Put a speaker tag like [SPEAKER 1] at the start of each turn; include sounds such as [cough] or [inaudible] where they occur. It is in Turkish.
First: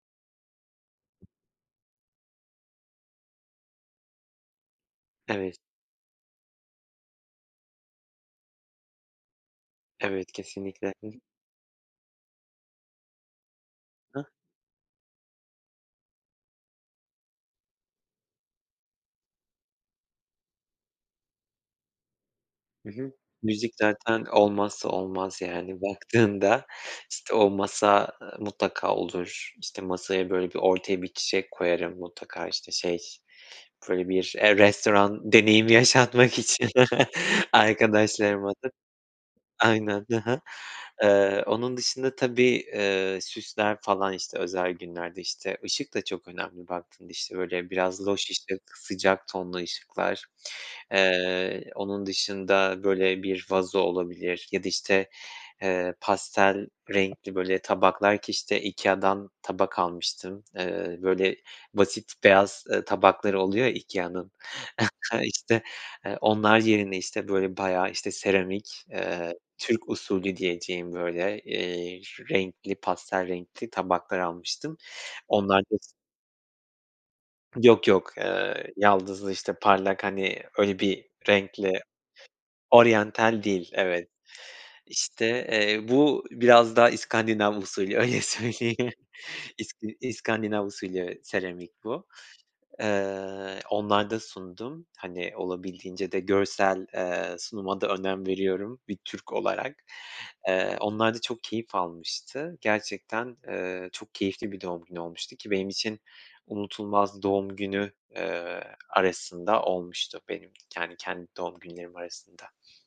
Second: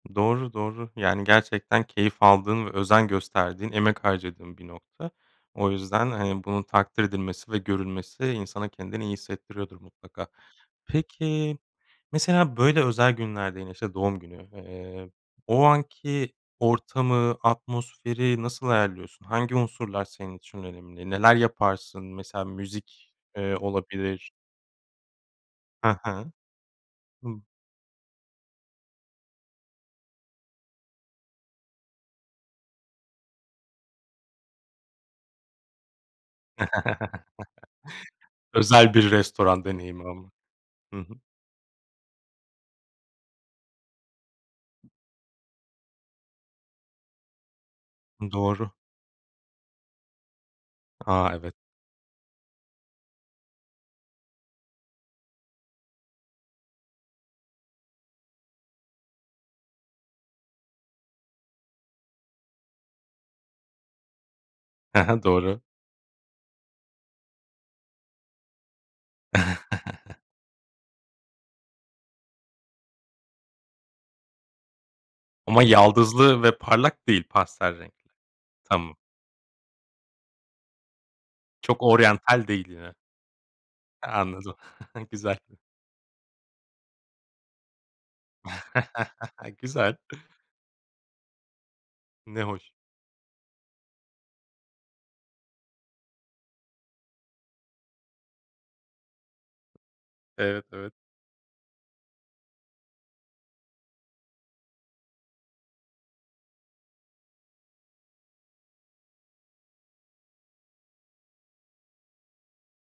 [SPEAKER 1] Doğru, doğru yani gerçekten keyif aldığın ve özen gösterdiğin emek harcadığın bir nokta.
[SPEAKER 2] Evet.
[SPEAKER 1] O yüzden, hani, bunun takdir edilmesi ve görülmesi insana kendini iyi hissettiriyordur mutlaka.
[SPEAKER 2] Evet kesinlikle. Hı hı.
[SPEAKER 1] Peki, mesela böyle özel günlerde yine, işte, doğum
[SPEAKER 2] Hı.
[SPEAKER 1] günü, eee, o anki ortamı atmosferi nasıl ayarlıyorsun? Hangi unsurlar senin için önemli? Neler yaparsın mesela
[SPEAKER 2] Hı hı.
[SPEAKER 1] müzik, eee,
[SPEAKER 2] Müzik zaten
[SPEAKER 1] olabilir?
[SPEAKER 2] olmazsa olmaz, yani,
[SPEAKER 1] He he.
[SPEAKER 2] baktığında işte
[SPEAKER 1] Hımm.
[SPEAKER 2] o masa, eee, mutlaka olur, işte, masaya böyle bir ortaya bir çiçek koyarım mutlaka işte şey böyle bir restoran deneyimi yaşatmak için
[SPEAKER 1] [chuckles]
[SPEAKER 2] arkadaşlarıma da
[SPEAKER 1] Özel bir restoran deneyimi
[SPEAKER 2] aynen. Hı
[SPEAKER 1] ama.
[SPEAKER 2] hı.
[SPEAKER 1] Hı hı.
[SPEAKER 2] Eee, onun dışında tabii, eee, süsler falan işte özel günlerde, işte, ışık da çok önemli baktığında, işte, böyle biraz loş
[SPEAKER 1] Doğru.
[SPEAKER 2] ışık, sıcak tonlu ışıklar,
[SPEAKER 1] A, evet!
[SPEAKER 2] eee, onun dışında böyle bir vazo olabilir ya da, işte, eee, pastel renkli böyle tabaklar ki, işte, IKEA'dan tabak almıştım, eee, böyle basit beyaz, eee, tabakları oluyor ya IKEA'nın,
[SPEAKER 1] He he.
[SPEAKER 2] [chuckles]
[SPEAKER 1] Doğru.
[SPEAKER 2] işte, eee, onlar yerine, işte, böyle bayağı, işte, seramik, eee, Türk
[SPEAKER 1] [chuckles]
[SPEAKER 2] usulü diyeceğim böyle, eee, renkli pastel renkli tabaklar almıştım. Onlar
[SPEAKER 1] Ama
[SPEAKER 2] [unintelligible]
[SPEAKER 1] yaldızlı ve parlak değil, pastel
[SPEAKER 2] Yok
[SPEAKER 1] renkli.
[SPEAKER 2] yok, eee,
[SPEAKER 1] Tamam.
[SPEAKER 2] yaldızlı işte parlak hani öyle bir renkle,
[SPEAKER 1] Çok oryantal değil yine.
[SPEAKER 2] oryantal değil
[SPEAKER 1] He.
[SPEAKER 2] evet,
[SPEAKER 1] Anladım, [chuckles]
[SPEAKER 2] işte,
[SPEAKER 1] güzel.
[SPEAKER 2] eee, bu biraz da iskandinav usulü öyle söyleyeyim.
[SPEAKER 1] [chuckles]
[SPEAKER 2] İski
[SPEAKER 1] Güzel.
[SPEAKER 2] iskandinav usulü seramik bu.
[SPEAKER 1] Ne hoş.
[SPEAKER 2] Eee, onlarda sundum, hani, olabildiğince de görsel, eee, sunuma da önem veriyorum bir Türk olarak.
[SPEAKER 1] Evet,
[SPEAKER 2] Eee,
[SPEAKER 1] evet.
[SPEAKER 2] onlar da çok keyif almıştı gerçekten, eee, çok keyifli bir doğum günü olmuştu ki benim için unutulmaz doğum günü, eee, arasında olmuştu, benim kendi kendi doğum günlerim arasında.